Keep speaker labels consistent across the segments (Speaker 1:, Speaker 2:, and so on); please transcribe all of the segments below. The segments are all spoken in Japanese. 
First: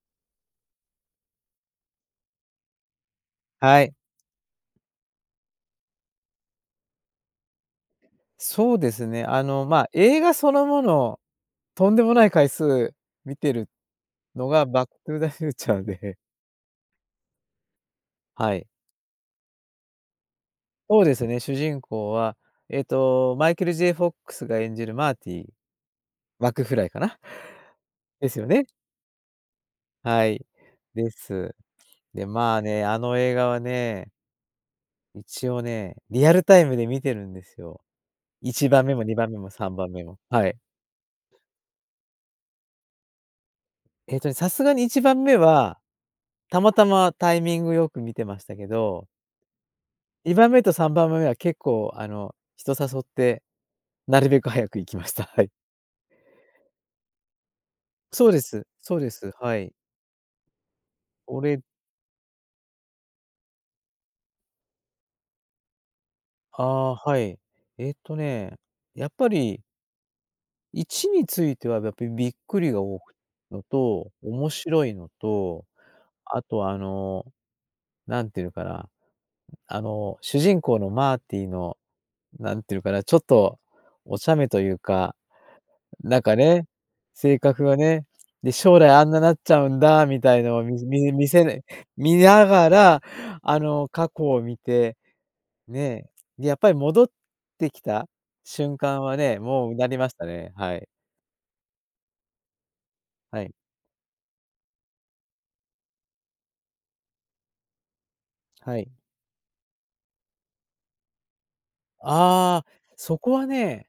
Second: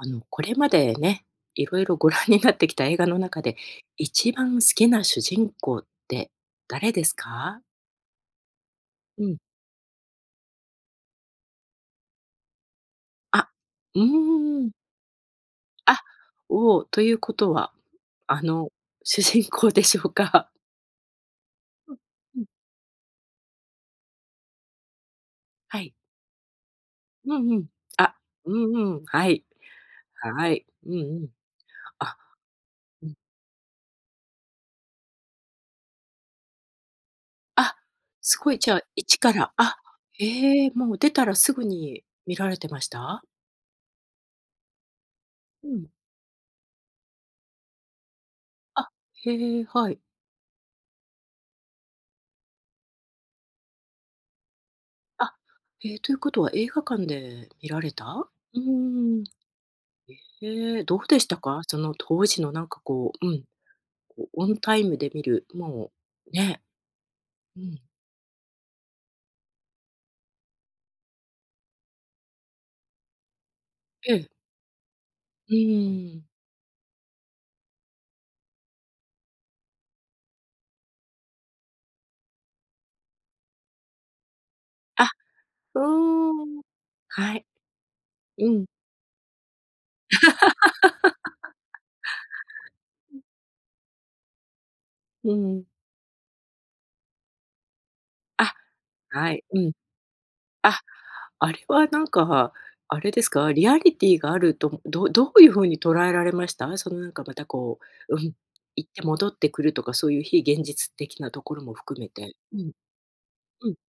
Speaker 1: あのこれまで、ね、いろいろご覧になってきた映画の中で、
Speaker 2: はい。
Speaker 1: 一番好きな主人公って誰ですか？
Speaker 2: そうですね。
Speaker 1: うん。
Speaker 2: あの、まあ映画そのもの、とんでもない回数見
Speaker 1: あ、
Speaker 2: てる
Speaker 1: うんうんう
Speaker 2: の
Speaker 1: んうん
Speaker 2: が
Speaker 1: うん。
Speaker 2: バック・トゥー・ザ・フューチャー
Speaker 1: あ、
Speaker 2: で
Speaker 1: おお、ということは、あ
Speaker 2: はい。
Speaker 1: の、主人公でしょうか？
Speaker 2: そうですね、主人
Speaker 1: あ、
Speaker 2: 公は、
Speaker 1: うん。
Speaker 2: えっと、マイケル・ J・ フォックスが演じるマーティー・
Speaker 1: はい。
Speaker 2: マクフライかな？
Speaker 1: うんうん、あ、
Speaker 2: ですよ
Speaker 1: う
Speaker 2: ね？
Speaker 1: んうんはい。
Speaker 2: は
Speaker 1: あ、
Speaker 2: い、
Speaker 1: はい、うんう
Speaker 2: で
Speaker 1: ん。
Speaker 2: す。
Speaker 1: あ
Speaker 2: で、まあね、あ
Speaker 1: うん。
Speaker 2: の映画はね一応ね、リアルタイムで見てるんです
Speaker 1: あ、
Speaker 2: よ。
Speaker 1: す
Speaker 2: い
Speaker 1: ごい、
Speaker 2: ち
Speaker 1: じゃ
Speaker 2: ば
Speaker 1: あ、
Speaker 2: んめも
Speaker 1: い
Speaker 2: に
Speaker 1: ち
Speaker 2: ばん
Speaker 1: か
Speaker 2: めも
Speaker 1: ら
Speaker 2: さん
Speaker 1: あ、
Speaker 2: ばんめも、はい。
Speaker 1: ええ、もう出たらすぐに見られてました？
Speaker 2: えっとね、さすがに1番目
Speaker 1: う
Speaker 2: は、
Speaker 1: ん。
Speaker 2: たまたまタイミングよく見てましたけ
Speaker 1: あ、
Speaker 2: ど
Speaker 1: へえ、はい。
Speaker 2: 2番目と3番目は結構、あの、人誘って、なるべく早く行きました。
Speaker 1: あ、
Speaker 2: はい。
Speaker 1: え、ということは、映画館で見られ
Speaker 2: そ
Speaker 1: た？
Speaker 2: うで
Speaker 1: う
Speaker 2: す、そうで
Speaker 1: ん。
Speaker 2: す、はい。
Speaker 1: へえ、どうでした
Speaker 2: おれ
Speaker 1: か？その当時のなんかこううん、おオンタイムで見る、もう、ね
Speaker 2: ああ、はい。
Speaker 1: うん。
Speaker 2: えっとね、やっぱり1についてはだってびっくりがおおいのと、
Speaker 1: ええ。
Speaker 2: 面白いの
Speaker 1: うんう
Speaker 2: と、
Speaker 1: んうん。
Speaker 2: あとあの、なんて言うかなあの主人公のマーティのなんていうかな、ちょっとお茶目という
Speaker 1: あ、
Speaker 2: か
Speaker 1: う
Speaker 2: なんか
Speaker 1: ん。
Speaker 2: ね、
Speaker 1: は
Speaker 2: 性
Speaker 1: い、
Speaker 2: 格がね、
Speaker 1: う
Speaker 2: で、
Speaker 1: ん。
Speaker 2: 将来あんななっちゃうんだみたいのを、みみ見せ見ながら、
Speaker 1: うん。
Speaker 2: あの、過去を見て
Speaker 1: うん。
Speaker 2: ねでやっぱり戻ってきた
Speaker 1: あ、
Speaker 2: 瞬間は
Speaker 1: は
Speaker 2: ね、
Speaker 1: い、う
Speaker 2: も
Speaker 1: ん。
Speaker 2: う唸りましたね、は
Speaker 1: あ、
Speaker 2: い。
Speaker 1: あれはなんか、あれです
Speaker 2: はい。
Speaker 1: か？リアリティーがあるとどどういう風に捉えられました？そのなんかまたこう、うん、
Speaker 2: は
Speaker 1: 行
Speaker 2: い。
Speaker 1: って戻ってくるとかそういう非現実的なところも含めて。う
Speaker 2: ああ、
Speaker 1: ん。
Speaker 2: そこは
Speaker 1: うん。
Speaker 2: ね、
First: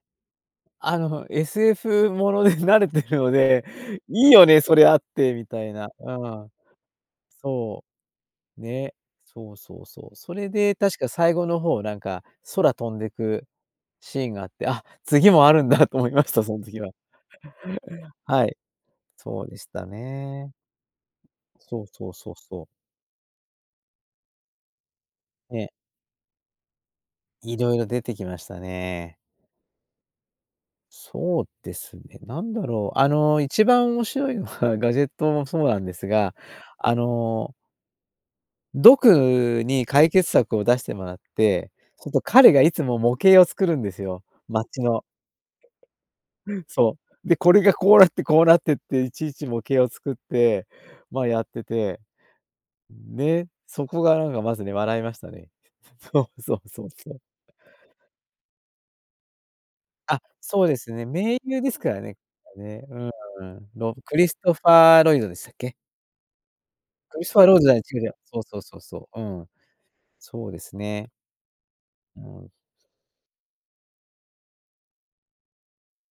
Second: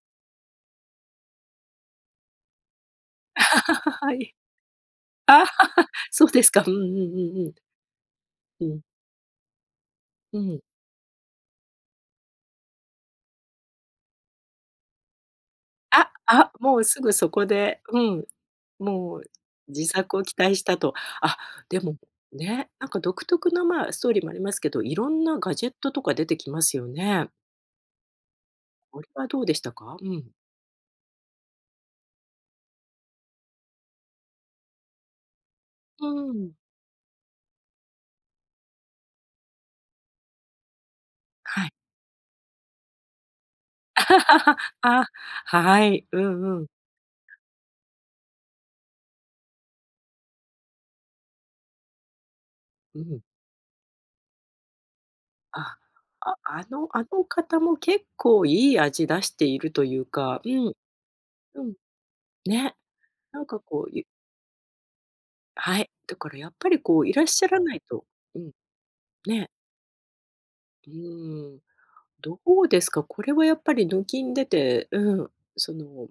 Speaker 2: あの、SF もので慣れてるので、
Speaker 1: は
Speaker 2: 「いい
Speaker 1: い。
Speaker 2: よね、それあって」
Speaker 1: あ
Speaker 2: みたいな。う
Speaker 1: そうです
Speaker 2: ん、
Speaker 1: か。うんうんうんうん。
Speaker 2: そう。
Speaker 1: うん。
Speaker 2: ね、そうそうそう。そ
Speaker 1: う
Speaker 2: れ
Speaker 1: ん。
Speaker 2: で確か最後の方なんか、空飛んでくシーンがあって、「あ、次もあるんだ」と思
Speaker 1: あ、
Speaker 2: いました、
Speaker 1: あ、
Speaker 2: そん
Speaker 1: も
Speaker 2: 時
Speaker 1: う
Speaker 2: は。
Speaker 1: すぐそこで、うん、
Speaker 2: はい、
Speaker 1: もう
Speaker 2: そうでした
Speaker 1: 次作を期
Speaker 2: ね。
Speaker 1: 待したと。あ、で
Speaker 2: そう、
Speaker 1: も
Speaker 2: そう、そう、そう。
Speaker 1: ね、なんか独特の、まあストーリーもありますけど、いろんなガ
Speaker 2: え
Speaker 1: ジ
Speaker 2: え。
Speaker 1: ェットとか出てきますよね。
Speaker 2: 色々出てきました
Speaker 1: おれ
Speaker 2: ね。
Speaker 1: はどうでしたか？うん。
Speaker 2: そうですね、なんだろう。あの、一番面白いのは、ガジェットもそうなんで
Speaker 1: う
Speaker 2: すが、
Speaker 1: ーん。
Speaker 2: あのドクに解決策を出してもらっ
Speaker 1: はい。
Speaker 2: て、ちょっと彼がいつも模型を作るんですよ、町の。
Speaker 1: あ、はい。う
Speaker 2: う
Speaker 1: んう
Speaker 2: ん、
Speaker 1: ん。
Speaker 2: そう。で、これがこうなってこうなってって、いちいち模型を作って、まあ、やってて。
Speaker 1: うん。
Speaker 2: ね、そこがなんかまずね、笑いましたね。
Speaker 1: あ、
Speaker 2: そ
Speaker 1: あ
Speaker 2: うそ
Speaker 1: あ
Speaker 2: うそ
Speaker 1: の
Speaker 2: う
Speaker 1: あ
Speaker 2: そう。
Speaker 1: の方も結構いい味出しているという
Speaker 2: あ、
Speaker 1: か。う
Speaker 2: そう
Speaker 1: ん。
Speaker 2: ですね。名優
Speaker 1: う
Speaker 2: で
Speaker 1: ん、
Speaker 2: すからね。あ
Speaker 1: ね、
Speaker 2: ね、
Speaker 1: なん
Speaker 2: う
Speaker 1: か
Speaker 2: ん。
Speaker 1: こう
Speaker 2: ロ
Speaker 1: ゆ
Speaker 2: クリストファー・ロイドでしたっけ？
Speaker 1: はい。だからやっぱりこう、い
Speaker 2: ク
Speaker 1: ら
Speaker 2: リ
Speaker 1: っ
Speaker 2: ストファ
Speaker 1: し
Speaker 2: ー・
Speaker 1: ゃ
Speaker 2: ロ
Speaker 1: ら
Speaker 2: じ
Speaker 1: な
Speaker 2: ゃい
Speaker 1: い
Speaker 2: 違
Speaker 1: と
Speaker 2: じゃそ
Speaker 1: う
Speaker 2: う
Speaker 1: ん。
Speaker 2: そうそうそう。う
Speaker 1: ね。
Speaker 2: ん、そうです
Speaker 1: う
Speaker 2: ね。
Speaker 1: ーん。
Speaker 2: う
Speaker 1: ど
Speaker 2: ん。
Speaker 1: うですか、これはやっぱり、どきん出て、うん。その、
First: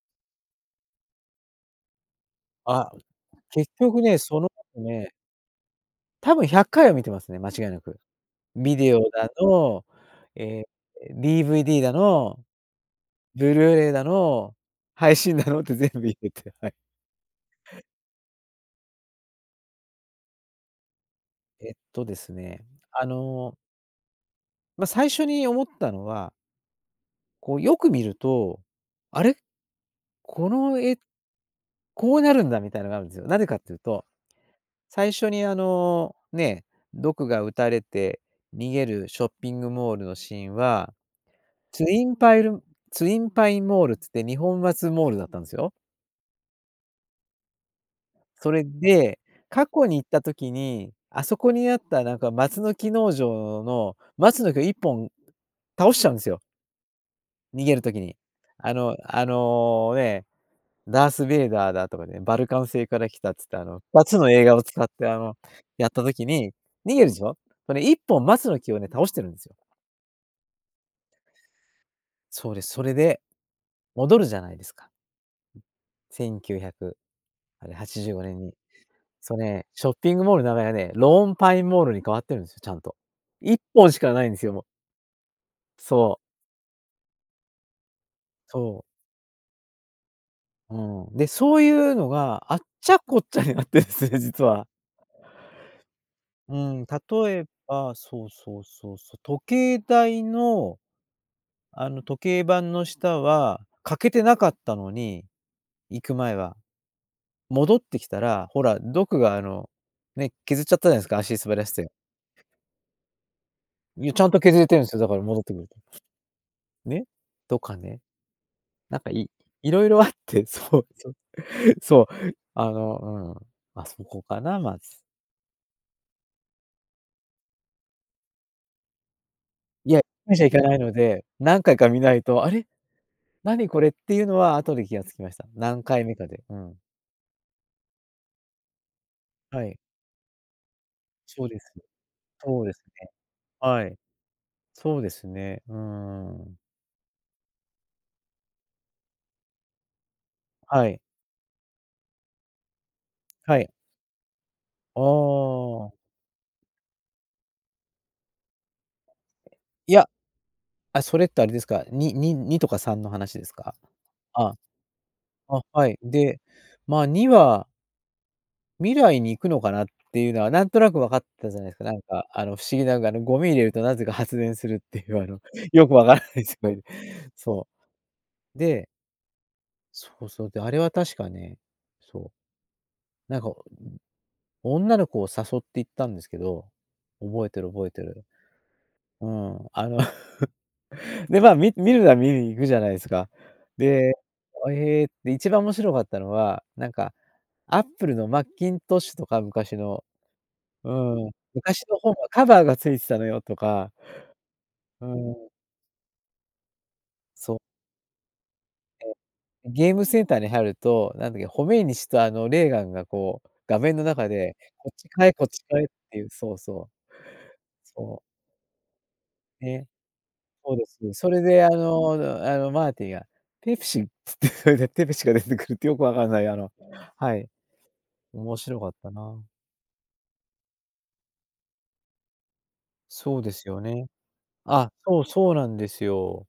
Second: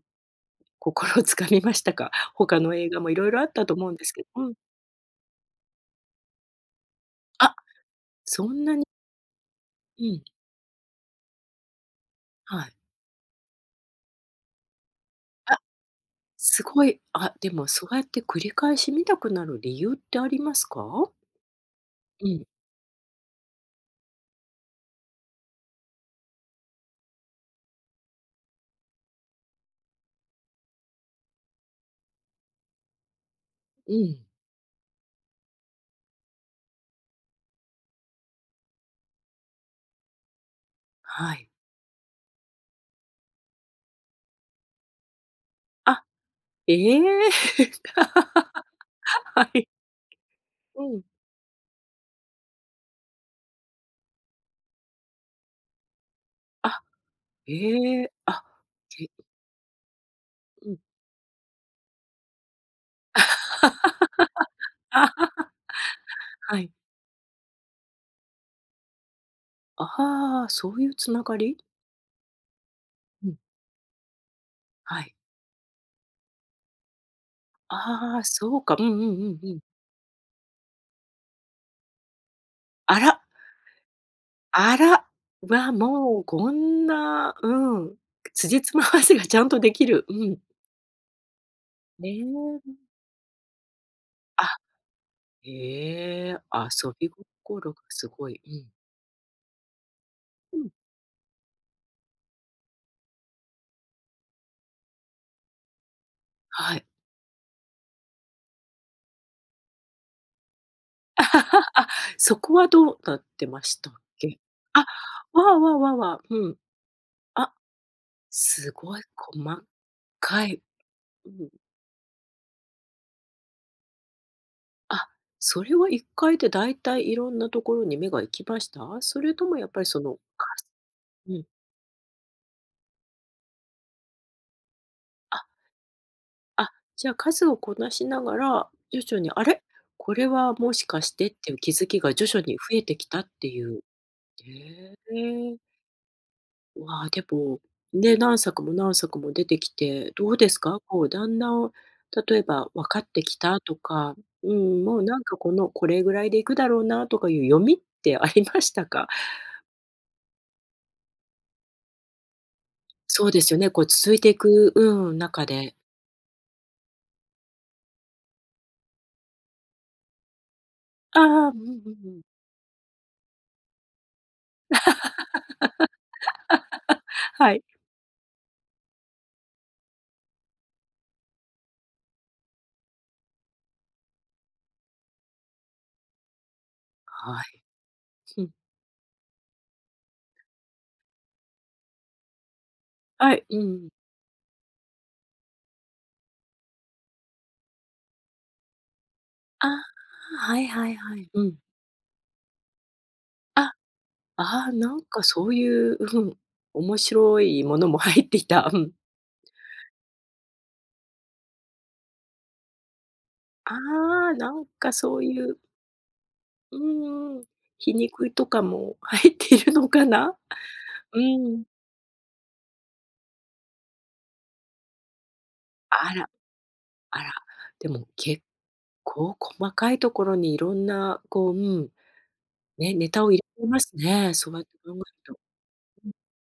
Speaker 1: 心を掴みましたか？他の
Speaker 2: あ、
Speaker 1: 映画も色々あった
Speaker 2: 結
Speaker 1: と思うん
Speaker 2: 局
Speaker 1: です
Speaker 2: ね、
Speaker 1: けど
Speaker 2: その
Speaker 1: うん。
Speaker 2: 後ね多分100回は観てますね、間違
Speaker 1: あ！
Speaker 2: いなく。
Speaker 1: そんな
Speaker 2: ビ
Speaker 1: に
Speaker 2: デオだの、
Speaker 1: うん。
Speaker 2: ええ、DVD だの、
Speaker 1: はい。
Speaker 2: ブルーレイだの、配信だ
Speaker 1: あ。
Speaker 2: のって全部入れて。
Speaker 1: す
Speaker 2: はい。
Speaker 1: ごい。あ、でもそうやって繰り返し観たくなる理由ってありますか？
Speaker 2: えっと、で
Speaker 1: う
Speaker 2: す
Speaker 1: ん。
Speaker 2: ね。あのま、最初に思ったのはこう、よく見ると、あれ？この、絵、こうなるんだみたいなのがあるんずよ。なでかっていう
Speaker 1: う
Speaker 2: と、
Speaker 1: ん。
Speaker 2: 最初に、あの、ね、ドクが撃たれて逃げるショッピングモールのシーンは、
Speaker 1: はい。
Speaker 2: ツインパイルツインパインモールつって、2本松モールだったんすよ。
Speaker 1: あ、ええ！
Speaker 2: それで、
Speaker 1: はい。
Speaker 2: 過去に行った時
Speaker 1: う
Speaker 2: に、
Speaker 1: ん。
Speaker 2: あそこにあった、なんか、松の木農場の松の木を1本倒しちゃうんですよ。
Speaker 1: あ、
Speaker 2: 逃げる時
Speaker 1: ええ。
Speaker 2: に。
Speaker 1: あ、
Speaker 2: あの
Speaker 1: じぇ
Speaker 2: あの、ね、
Speaker 1: うん。
Speaker 2: ダースベイダーだとかね、バルカン星から来たっつって、あの、2つの映画を使っ て、あの、
Speaker 1: は
Speaker 2: やった時に、
Speaker 1: い。
Speaker 2: 逃げるでしょ。これ、1本松の木をね、倒してるんですよ。
Speaker 1: ああ、そういう繋がり？
Speaker 2: そうです。それで、
Speaker 1: うん。
Speaker 2: 戻るじゃないですか。
Speaker 1: はい。
Speaker 2: 1900あれはちじゅう
Speaker 1: あ
Speaker 2: ご
Speaker 1: あ、
Speaker 2: ねん
Speaker 1: そ
Speaker 2: に。
Speaker 1: うか。うんうんう
Speaker 2: そう
Speaker 1: んうん。
Speaker 2: ね、ショッピングモールの名前はね、ローンパインモールに変わってるんですよ、ちゃんと。
Speaker 1: あら。
Speaker 2: 1本しかないんですよ、もう。
Speaker 1: あら、わ、
Speaker 2: そう。
Speaker 1: もう、こんなうん。く辻
Speaker 2: そ
Speaker 1: 褄
Speaker 2: う。
Speaker 1: 合わせがちゃんとできる、うん。
Speaker 2: うん。で、そういうの
Speaker 1: れえ、
Speaker 2: が、あ
Speaker 1: う
Speaker 2: っ
Speaker 1: ん。
Speaker 2: ちゃこっちゃになってですね、実
Speaker 1: あ、
Speaker 2: は。
Speaker 1: へえ、
Speaker 2: うん。
Speaker 1: 遊び
Speaker 2: 例え
Speaker 1: 心が
Speaker 2: ば、
Speaker 1: す
Speaker 2: そ
Speaker 1: ご
Speaker 2: う、
Speaker 1: い、う
Speaker 2: そう、
Speaker 1: ん。
Speaker 2: そう、そう。時計台
Speaker 1: うん。
Speaker 2: の、あの時計盤の下は欠けてなかったのに、行く前は。
Speaker 1: はい。
Speaker 2: 戻ってきたら、ほら、ドクがあの、ね、削っちゃったじゃないですか、足滑ら せ
Speaker 1: あ、
Speaker 2: て
Speaker 1: そこは、どうなってましたっ
Speaker 2: いや、ちゃんと
Speaker 1: け？
Speaker 2: 削れて
Speaker 1: あ、
Speaker 2: るんですよ、だから戻っ
Speaker 1: わ
Speaker 2: て
Speaker 1: あ
Speaker 2: くる
Speaker 1: わ
Speaker 2: と
Speaker 1: あわあわあ、うん。
Speaker 2: ね、
Speaker 1: あ、
Speaker 2: とかね。
Speaker 1: す
Speaker 2: な
Speaker 1: ご
Speaker 2: ん
Speaker 1: い
Speaker 2: か、い
Speaker 1: 細
Speaker 2: 色々あって、
Speaker 1: かい、
Speaker 2: そう、そう、
Speaker 1: うん。
Speaker 2: そう。あの、うん。ま、そこかなまず。
Speaker 1: あ、それは1回で大体色んなところに目が行きました？それとも、やっぱり、
Speaker 2: いや、
Speaker 1: そ
Speaker 2: いっ
Speaker 1: の、
Speaker 2: かいしかいかないので、
Speaker 1: うん。
Speaker 2: 何回か見ないと、あれ？何これっていうのは、後で気が付きました。
Speaker 1: あ。
Speaker 2: 何回目かで、う
Speaker 1: あ、
Speaker 2: ん。
Speaker 1: じゃあ、数をこなしながら、徐々に、あ
Speaker 2: は
Speaker 1: れ、
Speaker 2: い。
Speaker 1: これはもしかしてっ
Speaker 2: そう
Speaker 1: ていう
Speaker 2: で
Speaker 1: 気
Speaker 2: す。
Speaker 1: づきが、徐々に
Speaker 2: そうで
Speaker 1: 増
Speaker 2: す
Speaker 1: えてき
Speaker 2: ね。
Speaker 1: たっていう。
Speaker 2: はい。
Speaker 1: へ
Speaker 2: そうです
Speaker 1: え。
Speaker 2: ね、うーん。
Speaker 1: うわ、でも、ね、何作も何作も出てきて、どうですか？
Speaker 2: はい。
Speaker 1: こう、だんだん、例えば分かってき
Speaker 2: は
Speaker 1: た
Speaker 2: い。
Speaker 1: とか、うーん、も
Speaker 2: あ
Speaker 1: うなんかこの、こ
Speaker 2: あ。
Speaker 1: れぐらいでいくだろうな、とかいう読みってありましたか？
Speaker 2: いや、あ、それって、あれですか、にに2とか3の
Speaker 1: そう
Speaker 2: 話
Speaker 1: で
Speaker 2: です
Speaker 1: すよね。
Speaker 2: か？
Speaker 1: こう、続いてい
Speaker 2: あ、
Speaker 1: くうん、中
Speaker 2: あ、
Speaker 1: で
Speaker 2: はい、で、まあ、2は未来に行くのかなっていうのは、なんとなく分かっ
Speaker 1: あ
Speaker 2: て
Speaker 1: あ、
Speaker 2: た
Speaker 1: う
Speaker 2: じ
Speaker 1: ん
Speaker 2: ゃないですか。
Speaker 1: う
Speaker 2: なん
Speaker 1: んうん。
Speaker 2: か、あの不思議なのが、あのゴミ入れると、何故か発電する っていう、あのよく分からないですね。
Speaker 1: はい。
Speaker 2: そう。でそうそう、で、あれは確かね、そう。なんか、女の子を誘って行ったんですけど、
Speaker 1: は
Speaker 2: 覚えて
Speaker 1: い、
Speaker 2: る覚えてる。
Speaker 1: ふん。
Speaker 2: うん。あの、で、まあ、みみるなら、みるに行くじゃないですか。
Speaker 1: はい、うんうんうん。
Speaker 2: で、あえ、で、一番面白かったのは、なんか、アップルのマッキントッシュとか
Speaker 1: あ、
Speaker 2: 昔の
Speaker 1: はいは
Speaker 2: う
Speaker 1: いはい、
Speaker 2: ん、
Speaker 1: うん。
Speaker 2: 昔の本はカバーが付いてたのよ！と
Speaker 1: あ、
Speaker 2: か
Speaker 1: ああ、なん
Speaker 2: う
Speaker 1: か
Speaker 2: ん。
Speaker 1: そういう、うん、面白
Speaker 2: そう。
Speaker 1: いものも入っていた。うん。
Speaker 2: ゲームセンターに入ると、何だっけ、ホメイニ師と、あの、レーガンが、こう
Speaker 1: あ
Speaker 2: 画面の中
Speaker 1: あ、な
Speaker 2: で、
Speaker 1: ん
Speaker 2: 「こ
Speaker 1: か
Speaker 2: っち
Speaker 1: そう
Speaker 2: 買え、
Speaker 1: い
Speaker 2: こっ
Speaker 1: う
Speaker 2: ち買え」って言う。そう
Speaker 1: う
Speaker 2: そう。
Speaker 1: んうん。皮
Speaker 2: そう。
Speaker 1: 肉とかも入っている
Speaker 2: ね、
Speaker 1: のかな？
Speaker 2: そうです。
Speaker 1: う
Speaker 2: それで、
Speaker 1: ん。
Speaker 2: あのあの、マーティンが、ペプシ、つって、それでペプシが出てくるって、よく
Speaker 1: あら、
Speaker 2: 分んない。あの、
Speaker 1: あら。
Speaker 2: はい
Speaker 1: でも、結
Speaker 2: 面白かった
Speaker 1: 構
Speaker 2: な。
Speaker 1: 細かいところに、色んな、こう、うん。ね、ネタを
Speaker 2: そ
Speaker 1: 入
Speaker 2: うで
Speaker 1: れ
Speaker 2: す
Speaker 1: てま
Speaker 2: よ
Speaker 1: す
Speaker 2: ね。
Speaker 1: ね、そう る
Speaker 2: あ、そう
Speaker 1: と。
Speaker 2: そうなんです
Speaker 1: うん。
Speaker 2: よ。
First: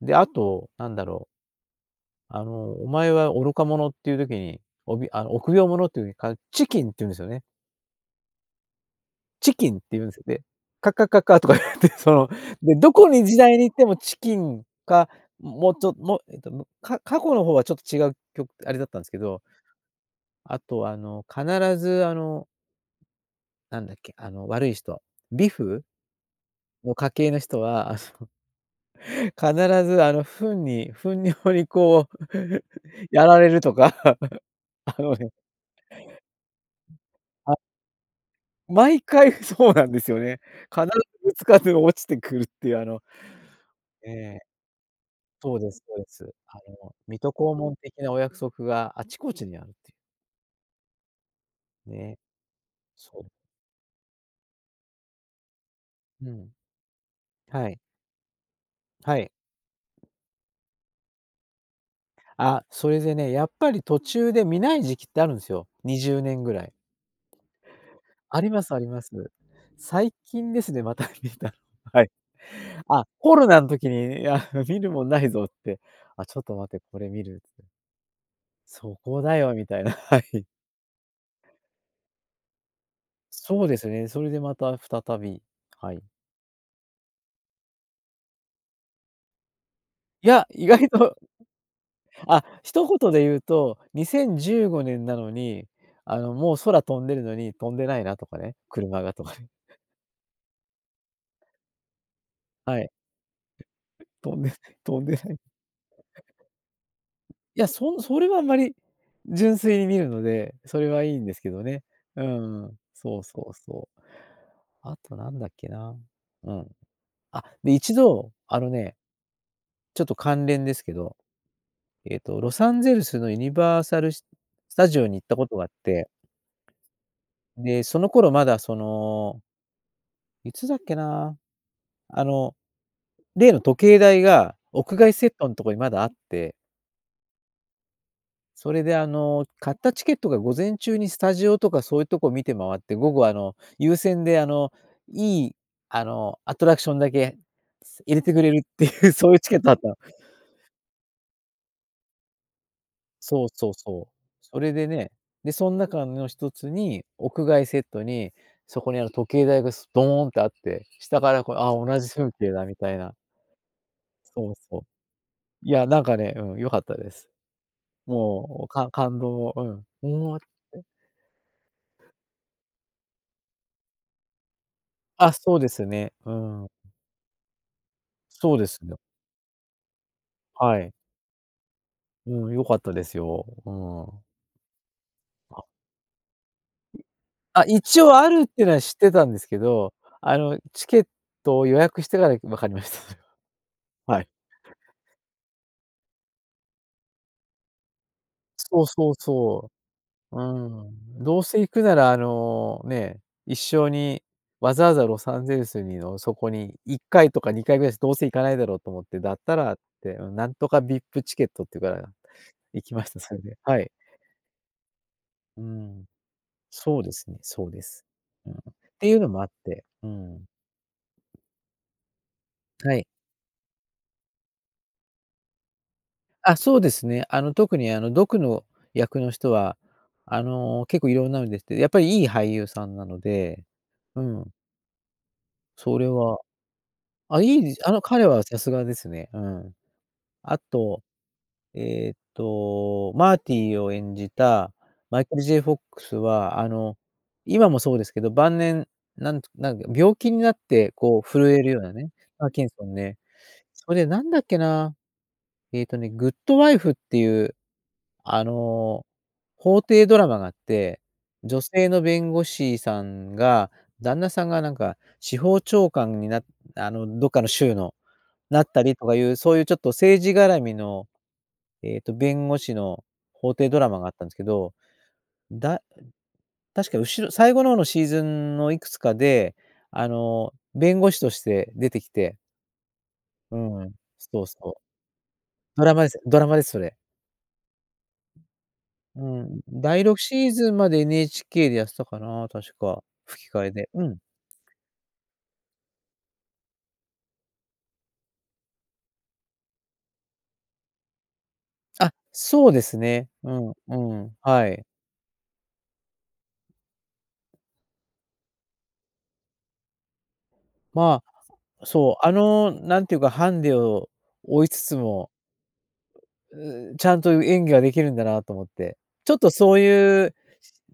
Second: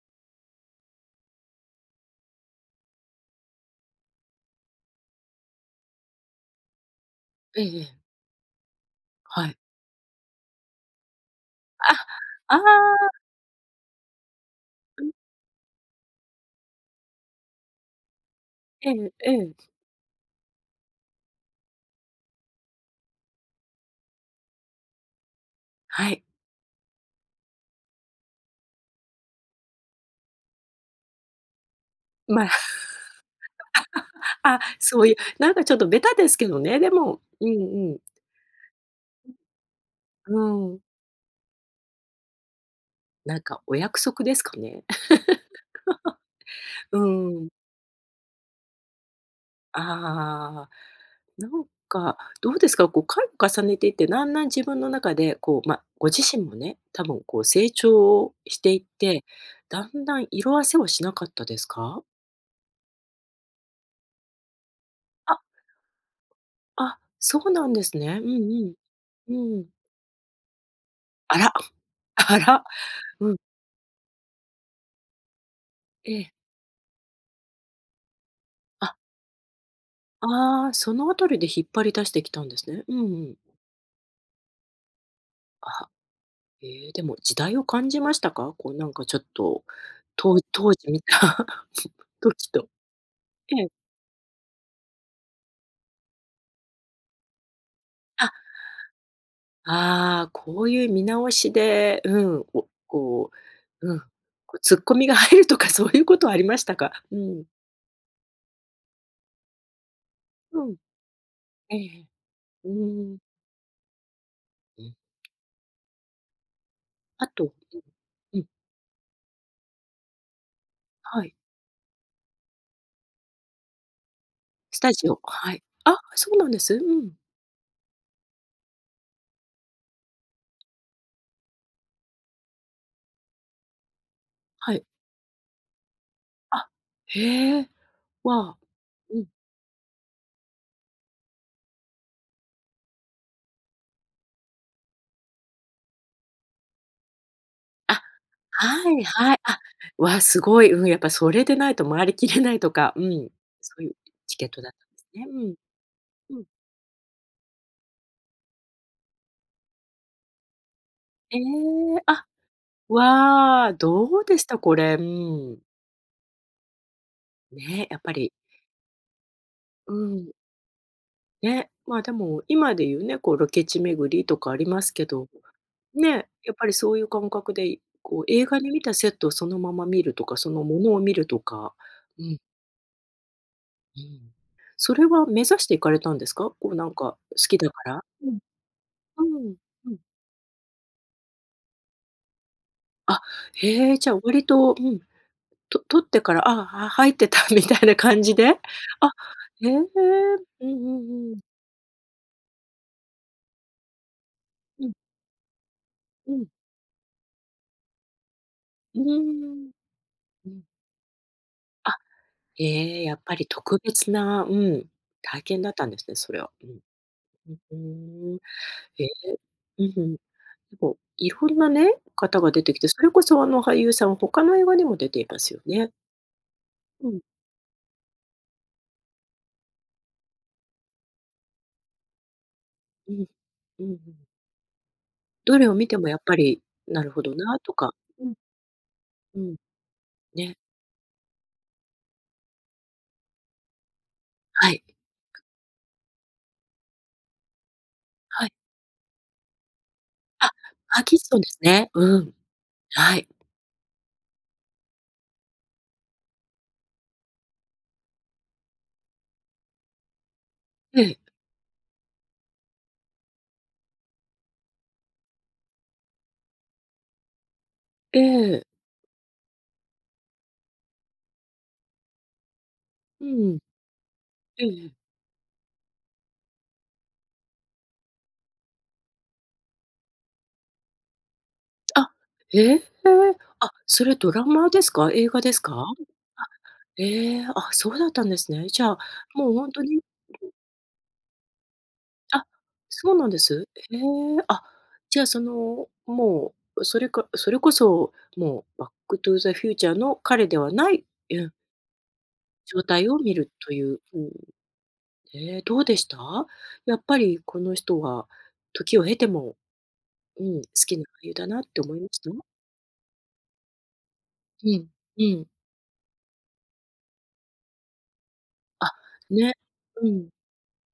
Speaker 2: で、あと、何だろうあの、お前は愚か者っていう時に、おびあの、臆病者というか、chicken って言うんですよね。
Speaker 1: ええええ。はい。
Speaker 2: chicken って言うんす、で「カ、カ、カ、カ」とか言われて、
Speaker 1: あ。
Speaker 2: その。
Speaker 1: あ
Speaker 2: で、どこ
Speaker 1: あ。
Speaker 2: に時代に行ってもチキン
Speaker 1: う
Speaker 2: か、
Speaker 1: ん。
Speaker 2: ももうちょっもうえっと、むか過去の方はちょっと違うきょあれだっ
Speaker 1: え
Speaker 2: たんです
Speaker 1: え
Speaker 2: け
Speaker 1: え
Speaker 2: ど
Speaker 1: え。
Speaker 2: あとあの、必ずあのなんだっけ、あの悪い人、ビフ？
Speaker 1: はい。
Speaker 2: の家系の人は、あっそ必ずあの糞に、糞尿にこう
Speaker 1: まあ。
Speaker 2: やられるとか、
Speaker 1: あ。
Speaker 2: あ
Speaker 1: そうい
Speaker 2: の
Speaker 1: う、
Speaker 2: ね。
Speaker 1: なんかちょっとベタですけどね。でもう
Speaker 2: あ。
Speaker 1: んうん。
Speaker 2: 毎回そうなんですよ
Speaker 1: う
Speaker 2: ね。
Speaker 1: ーん。
Speaker 2: 必ずぶつかって、落ちてくるっていう、あの
Speaker 1: なんかお約
Speaker 2: え
Speaker 1: 束で
Speaker 2: え。
Speaker 1: すかね。
Speaker 2: そうですそうです。あ の
Speaker 1: う
Speaker 2: 水
Speaker 1: ー
Speaker 2: 戸黄
Speaker 1: ん。
Speaker 2: 門的なお約束があちこちにあるって...
Speaker 1: ああ。なんか
Speaker 2: ね。
Speaker 1: どうですか。こう
Speaker 2: そ
Speaker 1: 回を
Speaker 2: う。
Speaker 1: 重ねていって、だんだん自分の中でこう、ま、ご自
Speaker 2: う
Speaker 1: 身
Speaker 2: ん。
Speaker 1: もね、多分こう
Speaker 2: は
Speaker 1: 成
Speaker 2: い。
Speaker 1: 長をしていっ
Speaker 2: は
Speaker 1: て、
Speaker 2: い。
Speaker 1: だんだん色褪せはしなかったですか？
Speaker 2: あ、それでね、やっぱり途中で観ない時期ってあるん
Speaker 1: あ。
Speaker 2: ですよ、20年ぐらい。
Speaker 1: あ。そうなんですね。うん
Speaker 2: ありま
Speaker 1: う
Speaker 2: す
Speaker 1: ん。
Speaker 2: あります。
Speaker 1: うーん。
Speaker 2: 最近ですね、また観
Speaker 1: あ
Speaker 2: た
Speaker 1: ら。
Speaker 2: の、はい。
Speaker 1: あら。
Speaker 2: あ、
Speaker 1: う
Speaker 2: コ
Speaker 1: ん。
Speaker 2: ロナの時に「いや、あの、観るもんないぞ」って、
Speaker 1: え
Speaker 2: あ、
Speaker 1: え。
Speaker 2: ちょっと待って、これ観るって。そ
Speaker 1: あ。
Speaker 2: こだよみたいな。はい。
Speaker 1: ああ、その辺りで引っ張り出してきたんですね。うんうん。
Speaker 2: そうですね、それでまた再び。
Speaker 1: あ。
Speaker 2: はい。
Speaker 1: ええ、でも時代を感じましたか？こうなんかちょっと、
Speaker 2: い
Speaker 1: とう
Speaker 2: や、意
Speaker 1: 当時
Speaker 2: 外と
Speaker 1: 観た
Speaker 2: あ、
Speaker 1: 時と。
Speaker 2: 一言で言う
Speaker 1: ええ。
Speaker 2: と2015年なのにあの、もう空飛んでるのに、飛んでないなと
Speaker 1: あ。
Speaker 2: かね、車がとか。
Speaker 1: ああ、こういう見直しでうん、お
Speaker 2: はい。
Speaker 1: こううん、
Speaker 2: 飛んで
Speaker 1: こうツッコ
Speaker 2: 飛ん
Speaker 1: ミ
Speaker 2: で
Speaker 1: が
Speaker 2: ない。うい
Speaker 1: 入るとかそういうことはありましたか？うん。
Speaker 2: や、そんそれはあんまり。純粋に観るので
Speaker 1: うん、
Speaker 2: それはいいんですけど
Speaker 1: ええ
Speaker 2: ね。
Speaker 1: ええ。
Speaker 2: うー
Speaker 1: う
Speaker 2: ん、
Speaker 1: ー
Speaker 2: そ
Speaker 1: ん。
Speaker 2: うそうそう。
Speaker 1: ん。
Speaker 2: あと何だっけなうん。
Speaker 1: あ
Speaker 2: あ、
Speaker 1: と。
Speaker 2: で、い ちど、
Speaker 1: うん。
Speaker 2: あのねちょっと関連ですけど
Speaker 1: はい。
Speaker 2: えっと、ロサンゼルスのユニバーサルし、ス
Speaker 1: ス
Speaker 2: タ
Speaker 1: タ
Speaker 2: ジオ
Speaker 1: ジ
Speaker 2: に
Speaker 1: オ、
Speaker 2: 行ったこ
Speaker 1: は
Speaker 2: と
Speaker 1: い。
Speaker 2: があっ
Speaker 1: あ、
Speaker 2: て
Speaker 1: そうなんです。うん。
Speaker 2: で、その頃まだそのいつだっけな。あの例の時計台が、
Speaker 1: はい。
Speaker 2: 屋外セットんとこにまだあって
Speaker 1: あ。へえ。わあ。
Speaker 2: それであ
Speaker 1: うん。
Speaker 2: の、買ったチケットが午前中にスタジオとかそういうとこ見て回って、午後あの、優先で、あの、いい、あの、アトラクションだけ
Speaker 1: あ。
Speaker 2: 入れてくれるって
Speaker 1: はい
Speaker 2: いう、そう
Speaker 1: は
Speaker 2: い
Speaker 1: い。
Speaker 2: うチケ
Speaker 1: あ、
Speaker 2: ットだった。
Speaker 1: わ、すごい。うん、やっぱそれでないと回り切れないとかうん。
Speaker 2: そうそう
Speaker 1: そういう
Speaker 2: そう。
Speaker 1: チケッ
Speaker 2: そ
Speaker 1: トだっ
Speaker 2: れ
Speaker 1: た
Speaker 2: で
Speaker 1: んです
Speaker 2: ね、
Speaker 1: ね。う
Speaker 2: で、
Speaker 1: ん。
Speaker 2: そん中の
Speaker 1: うん。
Speaker 2: 一つに屋外セットに、そこにある時計台が、すとーんってあって、下か
Speaker 1: え。
Speaker 2: らこう、ああ同じ
Speaker 1: あ。
Speaker 2: 風景だみたいな
Speaker 1: わあ、どうでし
Speaker 2: そう
Speaker 1: た、こ
Speaker 2: そう。
Speaker 1: れ、うーん。
Speaker 2: いや、なんかねうん、良かったです。
Speaker 1: ね、やっぱり。
Speaker 2: もう、かん感動を
Speaker 1: う
Speaker 2: う
Speaker 1: ん。
Speaker 2: ん。
Speaker 1: ね、まあ、でも、今で言うね、こうロケ地巡りとかありますけど
Speaker 2: あ、そうですね。
Speaker 1: ね、
Speaker 2: うー
Speaker 1: やっぱ
Speaker 2: ん。
Speaker 1: りそういう感覚でいこう映
Speaker 2: そ
Speaker 1: 画
Speaker 2: うで
Speaker 1: に
Speaker 2: す
Speaker 1: 観た
Speaker 2: よ。
Speaker 1: セットをそのまま見るとか、その
Speaker 2: は
Speaker 1: もの
Speaker 2: い。
Speaker 1: を見るとか。うん。
Speaker 2: うん、良かったですよ。う
Speaker 1: うー
Speaker 2: ー
Speaker 1: ん。
Speaker 2: ん。
Speaker 1: それは目指
Speaker 2: あ。
Speaker 1: して行かれたんですか？こうなんか好き
Speaker 2: あ、
Speaker 1: だか
Speaker 2: 一
Speaker 1: ら？
Speaker 2: 応あ
Speaker 1: うん。
Speaker 2: るっていうのは知って
Speaker 1: う
Speaker 2: たんです
Speaker 1: ーん、
Speaker 2: け
Speaker 1: う
Speaker 2: ど、
Speaker 1: ん。
Speaker 2: あのチケットを予約してからいく分かりまし
Speaker 1: あ、へえ、じ
Speaker 2: た。
Speaker 1: ゃ
Speaker 2: はい。
Speaker 1: 割とうん、と取ってから、ああ、は入ってたみたいな感じで？
Speaker 2: そう
Speaker 1: あ、
Speaker 2: そう
Speaker 1: へ
Speaker 2: そ
Speaker 1: え。
Speaker 2: う。う
Speaker 1: うんう
Speaker 2: ーん。
Speaker 1: んう
Speaker 2: ど
Speaker 1: ん。
Speaker 2: うせ行くなら、あの、ね、一生に、わざ
Speaker 1: う
Speaker 2: わ
Speaker 1: ん。
Speaker 2: ざロサンゼルスにの
Speaker 1: う
Speaker 2: そ
Speaker 1: ん。
Speaker 2: こに、1回とか2回ぐらいしどうせ行かないだろうと
Speaker 1: う
Speaker 2: 思って。だった
Speaker 1: ーん。
Speaker 2: らって、な
Speaker 1: う
Speaker 2: ん
Speaker 1: ん。
Speaker 2: とかVIPチケットっていう
Speaker 1: あ。
Speaker 2: か 行き
Speaker 1: ええ。
Speaker 2: まし
Speaker 1: や
Speaker 2: た、
Speaker 1: っ
Speaker 2: そ
Speaker 1: ぱ
Speaker 2: れ
Speaker 1: り
Speaker 2: で。
Speaker 1: 特
Speaker 2: はい。
Speaker 1: 別なうん、体
Speaker 2: う
Speaker 1: 験
Speaker 2: ー
Speaker 1: だったんで
Speaker 2: ん。
Speaker 1: すね、それは。うん。
Speaker 2: そうですね
Speaker 1: ふ
Speaker 2: そう
Speaker 1: ふー
Speaker 2: です。
Speaker 1: ん。
Speaker 2: うん、っ
Speaker 1: へ
Speaker 2: て
Speaker 1: え、
Speaker 2: いうのもあっ
Speaker 1: う
Speaker 2: て、うー
Speaker 1: ん。で
Speaker 2: ん。
Speaker 1: も色んなね、方が出てきて、
Speaker 2: は
Speaker 1: そ
Speaker 2: い。
Speaker 1: れこそあの俳優さんは、他の映画にも出ていますよね。
Speaker 2: あ、そうです
Speaker 1: うん。
Speaker 2: ね。あの、特にあの、ドクの役の人は、あの結構いろんなの出てて、やっぱりいい俳優さんな
Speaker 1: う
Speaker 2: の
Speaker 1: ん。
Speaker 2: で
Speaker 1: うんう
Speaker 2: う
Speaker 1: ん。
Speaker 2: ん。
Speaker 1: どれを見
Speaker 2: そ
Speaker 1: て
Speaker 2: れ
Speaker 1: もやっぱ
Speaker 2: は
Speaker 1: り、なるほど
Speaker 2: あ、い
Speaker 1: な
Speaker 2: い
Speaker 1: と
Speaker 2: であ
Speaker 1: か
Speaker 2: の、
Speaker 1: う
Speaker 2: 彼
Speaker 1: ん。
Speaker 2: はさすがですね、う
Speaker 1: うん。
Speaker 2: ん。
Speaker 1: ね。
Speaker 2: あと、えっとマーティを演じた
Speaker 1: はい。
Speaker 2: マイケル・ J・ フォックスはあの、今もそうですけど、
Speaker 1: はい。
Speaker 2: 晩年、なんなんか病気に
Speaker 1: あ、
Speaker 2: なって、
Speaker 1: パーキン
Speaker 2: こう
Speaker 1: ソンで
Speaker 2: 震
Speaker 1: す
Speaker 2: えるよう
Speaker 1: ね。
Speaker 2: なね、
Speaker 1: うん。
Speaker 2: パーキンソン
Speaker 1: は
Speaker 2: ね。
Speaker 1: い。
Speaker 2: それ、何だっけな、えっとね、グッド・ワイフっていう、あの、法廷ドラマがあって、
Speaker 1: ええ。
Speaker 2: 女性の弁護士さんが旦那さんがなんか、司法長官になあの、どっかの州のな
Speaker 1: ええ。
Speaker 2: ったりとかいうそういうちょっと政治がらみの、ええと弁護士の
Speaker 1: うん。
Speaker 2: 法廷ドラマがあったんですけ
Speaker 1: うん
Speaker 2: ど、
Speaker 1: うん。
Speaker 2: だ確か後ろ最後の方のシーズンのいくつかで、あの、弁護士として出てき
Speaker 1: あ、
Speaker 2: て
Speaker 1: ええ？
Speaker 2: う
Speaker 1: あ、
Speaker 2: ん、
Speaker 1: それド
Speaker 2: そ
Speaker 1: ラ
Speaker 2: う、そ
Speaker 1: マ
Speaker 2: う。
Speaker 1: ですか？映画ですか？
Speaker 2: ドラマです。ド
Speaker 1: あ、
Speaker 2: ラマです、それ。
Speaker 1: ええ、あ、そうだったんですね。じゃあ、
Speaker 2: う
Speaker 1: もう
Speaker 2: ん、
Speaker 1: ほんと
Speaker 2: だ
Speaker 1: に
Speaker 2: いろくシーズンまで NHK でやってたか
Speaker 1: あ、
Speaker 2: な、確か
Speaker 1: そうなんで
Speaker 2: 吹き替
Speaker 1: す？
Speaker 2: えで、
Speaker 1: へえ。
Speaker 2: うん。
Speaker 1: あ、じゃあその、もう、それかそれこそもう、バック・トゥ・ザ・フューチャーの彼ではないうん。
Speaker 2: あ、そうで
Speaker 1: 状
Speaker 2: す
Speaker 1: 態を
Speaker 2: ね。
Speaker 1: 見る
Speaker 2: う
Speaker 1: と
Speaker 2: ん、
Speaker 1: いう。
Speaker 2: う
Speaker 1: うん。
Speaker 2: ん、はい。
Speaker 1: ええ、どうでした？やっぱりこの人は時を経ても、うん、好きな俳
Speaker 2: ま
Speaker 1: 優だなって
Speaker 2: あ、
Speaker 1: 思いま
Speaker 2: そ
Speaker 1: し
Speaker 2: う、
Speaker 1: た？
Speaker 2: あの、なんていうかハンデを負
Speaker 1: う
Speaker 2: いつ
Speaker 1: ん
Speaker 2: つ
Speaker 1: う
Speaker 2: も
Speaker 1: ん。
Speaker 2: んちゃんと演技ができるんだなと思っ
Speaker 1: あ、
Speaker 2: て、ちょっと
Speaker 1: ね、
Speaker 2: そう
Speaker 1: う
Speaker 2: い
Speaker 1: ん。
Speaker 2: う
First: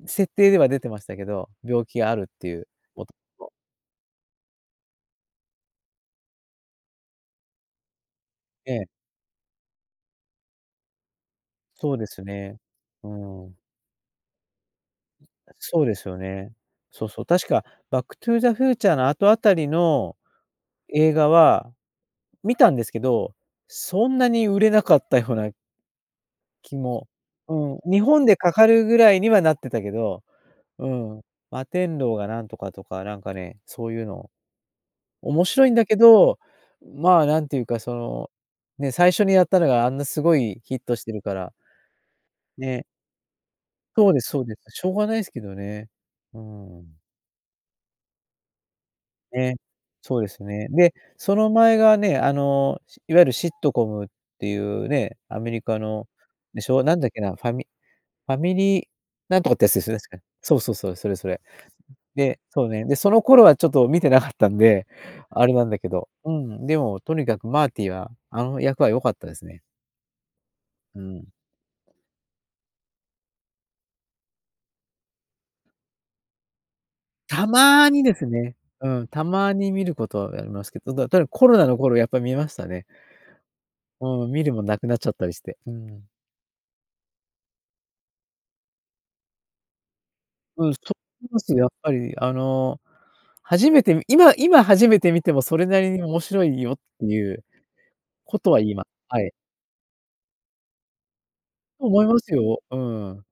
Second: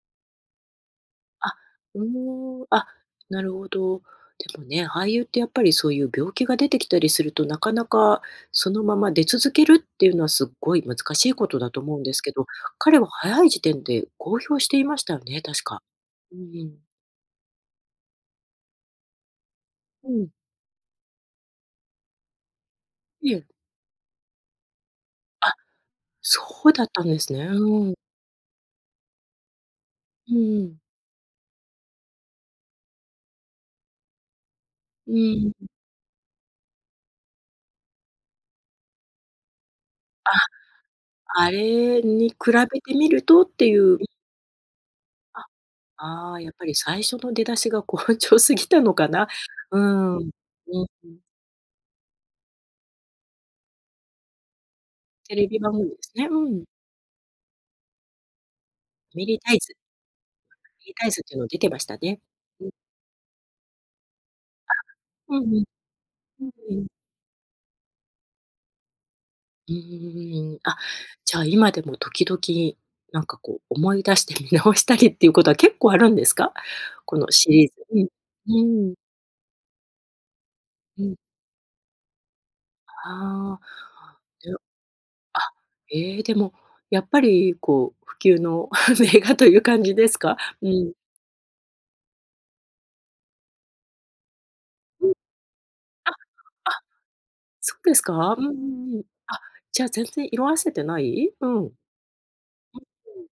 Speaker 2: 設定では出てましたけど、
Speaker 1: あ、
Speaker 2: 病気
Speaker 1: う
Speaker 2: があるってい
Speaker 1: お
Speaker 2: う。
Speaker 1: おあ、
Speaker 2: 元
Speaker 1: な
Speaker 2: 々。
Speaker 1: るほど。でもね、俳優ってやっぱりそういう病気が出てきたりすると、なかなか、そ
Speaker 2: え
Speaker 1: の
Speaker 2: え。
Speaker 1: まま出続けるっていうのはすっごい難しいことだと
Speaker 2: そう
Speaker 1: 思うん
Speaker 2: で
Speaker 1: で
Speaker 2: す
Speaker 1: すけど、
Speaker 2: ね。
Speaker 1: 彼
Speaker 2: う
Speaker 1: は早い
Speaker 2: ん。
Speaker 1: 時点で公表していましたよね、確か。
Speaker 2: そうですよ
Speaker 1: う
Speaker 2: ね。
Speaker 1: ん。
Speaker 2: そうそう、確かバックトゥーザフューチャーの後あたり
Speaker 1: う
Speaker 2: の
Speaker 1: ん。
Speaker 2: 映画は、見たんですけ
Speaker 1: え
Speaker 2: ど、
Speaker 1: え。
Speaker 2: そんなに売れなかったような
Speaker 1: あ、そう
Speaker 2: 気
Speaker 1: だった
Speaker 2: も、
Speaker 1: んですね。
Speaker 2: う
Speaker 1: う
Speaker 2: ん、
Speaker 1: ん。
Speaker 2: 日本でかかるぐらいにはなってたけど、
Speaker 1: うんうん。
Speaker 2: うん、摩天楼がなんとかとか、なんかね、そういうの、
Speaker 1: う
Speaker 2: 面
Speaker 1: ん。
Speaker 2: 白いんだけど、まあ、なんていうかその、ね、最初にやったのがあんなすご
Speaker 1: あ、
Speaker 2: いヒットしてるか
Speaker 1: あ
Speaker 2: ら。
Speaker 1: れに比べ
Speaker 2: ね。
Speaker 1: てみるとっていうね。
Speaker 2: そうですそうです。しょうがないすけ
Speaker 1: あ、
Speaker 2: どね。
Speaker 1: あ
Speaker 2: う
Speaker 1: あ、やっぱり
Speaker 2: ん。
Speaker 1: 最初の出だしが好調過ぎたのかな。
Speaker 2: ね、
Speaker 1: うん、
Speaker 2: そう
Speaker 1: う
Speaker 2: で
Speaker 1: ん。
Speaker 2: すね。で、その前がね、あの、しいわゆるシットコムっていうね、
Speaker 1: テ
Speaker 2: ア
Speaker 1: レ
Speaker 2: メ
Speaker 1: ビ
Speaker 2: リ
Speaker 1: 番
Speaker 2: カ
Speaker 1: 組で
Speaker 2: の
Speaker 1: すね。う
Speaker 2: で
Speaker 1: ん。
Speaker 2: しょ、なんだっけな、ファミファミリー
Speaker 1: ファミリ
Speaker 2: な
Speaker 1: ー
Speaker 2: んと
Speaker 1: タ
Speaker 2: かっ
Speaker 1: イ
Speaker 2: てやつ
Speaker 1: ズ。
Speaker 2: ですよね確か。そうそう
Speaker 1: [unintelligible] ミ
Speaker 2: そ
Speaker 1: リ
Speaker 2: う、
Speaker 1: ー
Speaker 2: そ
Speaker 1: タイ
Speaker 2: れ
Speaker 1: ズっ
Speaker 2: そ
Speaker 1: ていう
Speaker 2: れ。
Speaker 1: の出てましたね。
Speaker 2: で、そ
Speaker 1: う
Speaker 2: う
Speaker 1: ん。
Speaker 2: ね、でその頃はちょっと見てなかったん
Speaker 1: あ、
Speaker 2: で、
Speaker 1: うん
Speaker 2: あれ
Speaker 1: うん。
Speaker 2: なんだけど、う
Speaker 1: うん
Speaker 2: ん、で
Speaker 1: うん。
Speaker 2: もとにかくマーティーは、あの役は良かったですね。
Speaker 1: うーん。あ、
Speaker 2: うん。
Speaker 1: じゃあ今でも時々、なんかこう、思い出して見直したりっていうことは結構あるんですか？この
Speaker 2: た
Speaker 1: シリー
Speaker 2: まに
Speaker 1: ズ。
Speaker 2: です
Speaker 1: う
Speaker 2: ね、
Speaker 1: ん、う
Speaker 2: う
Speaker 1: ーん。
Speaker 2: ん、たまに見ることはありますけど、そ
Speaker 1: う
Speaker 2: だ、
Speaker 1: ん。
Speaker 2: ただコロナの頃やっぱ見ましたね。
Speaker 1: ああ、
Speaker 2: うん、見る
Speaker 1: でお
Speaker 2: もんなくなっちゃったり
Speaker 1: あ、
Speaker 2: して。うん。
Speaker 1: ええ、でも、やっぱりこう不朽の名画という感じですか？う
Speaker 2: うん、そ
Speaker 1: ん。
Speaker 2: う思うしやっぱりあの、初めてみ今今初め
Speaker 1: う
Speaker 2: て
Speaker 1: ん。
Speaker 2: 見てもそれなりに
Speaker 1: あ、
Speaker 2: 面白いよっ
Speaker 1: あ。
Speaker 2: ていう、
Speaker 1: そうですか？
Speaker 2: こ
Speaker 1: うんう
Speaker 2: とは言います。
Speaker 1: んうん。
Speaker 2: はい。
Speaker 1: あ、じゃあ全然色褪せてない？うん、うん、
Speaker 2: と思いますよ、うん。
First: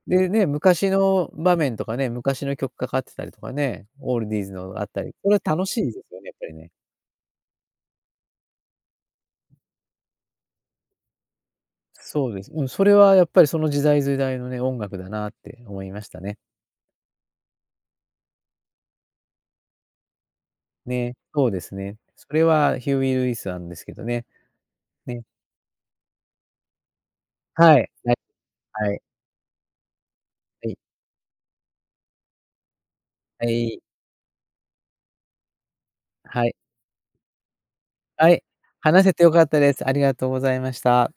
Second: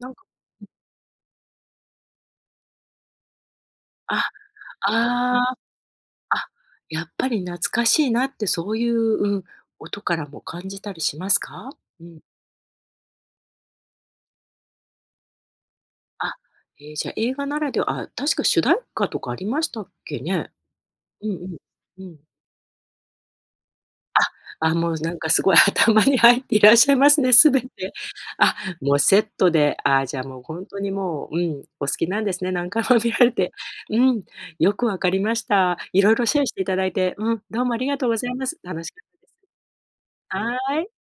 Speaker 1: なんか
Speaker 2: でね、
Speaker 1: うん。
Speaker 2: 昔の場面とかね、昔の曲かかってたりとかね、オ
Speaker 1: あ、
Speaker 2: ールディーズのがあったり、これ
Speaker 1: あ
Speaker 2: は
Speaker 1: あ、
Speaker 2: 楽しいですよね、やっぱ
Speaker 1: あ、
Speaker 2: りね。
Speaker 1: やっぱり懐かしいなってそういう、うん、音からも感じたりしますか？うん。
Speaker 2: そうです。うん、それはやっぱりその時代時代のね、音楽だなって思いました
Speaker 1: あ、
Speaker 2: ね。
Speaker 1: ええ、じゃあ映画ならであ、確か主題歌とかありましたっけね。
Speaker 2: ね、
Speaker 1: うんう
Speaker 2: そう
Speaker 1: ん。
Speaker 2: ですね。
Speaker 1: うん。
Speaker 2: それはヒューイルイスなんですけどね。
Speaker 1: あ、あ、もうなん
Speaker 2: ね。
Speaker 1: かすごい頭に入っていらっしゃいますね、全
Speaker 2: はい、
Speaker 1: て。
Speaker 2: ない、
Speaker 1: あ、
Speaker 2: は
Speaker 1: もう
Speaker 2: い。
Speaker 1: セットで、あ、じゃあもうほん
Speaker 2: はい。
Speaker 1: とにもう、うん、お好きなんですね、何回も見られ
Speaker 2: は
Speaker 1: て。
Speaker 2: い。
Speaker 1: うん、よく分かりました。色々シェ
Speaker 2: は
Speaker 1: ア
Speaker 2: い。
Speaker 1: して頂いて、うん、どうもありがとうござ
Speaker 2: は
Speaker 1: い
Speaker 2: い、
Speaker 1: ます。楽しか
Speaker 2: 話
Speaker 1: っ
Speaker 2: せて良かったです。ありがとうご
Speaker 1: た
Speaker 2: ざ
Speaker 1: で
Speaker 2: い
Speaker 1: す。
Speaker 2: ま
Speaker 1: は
Speaker 2: し
Speaker 1: い。
Speaker 2: た。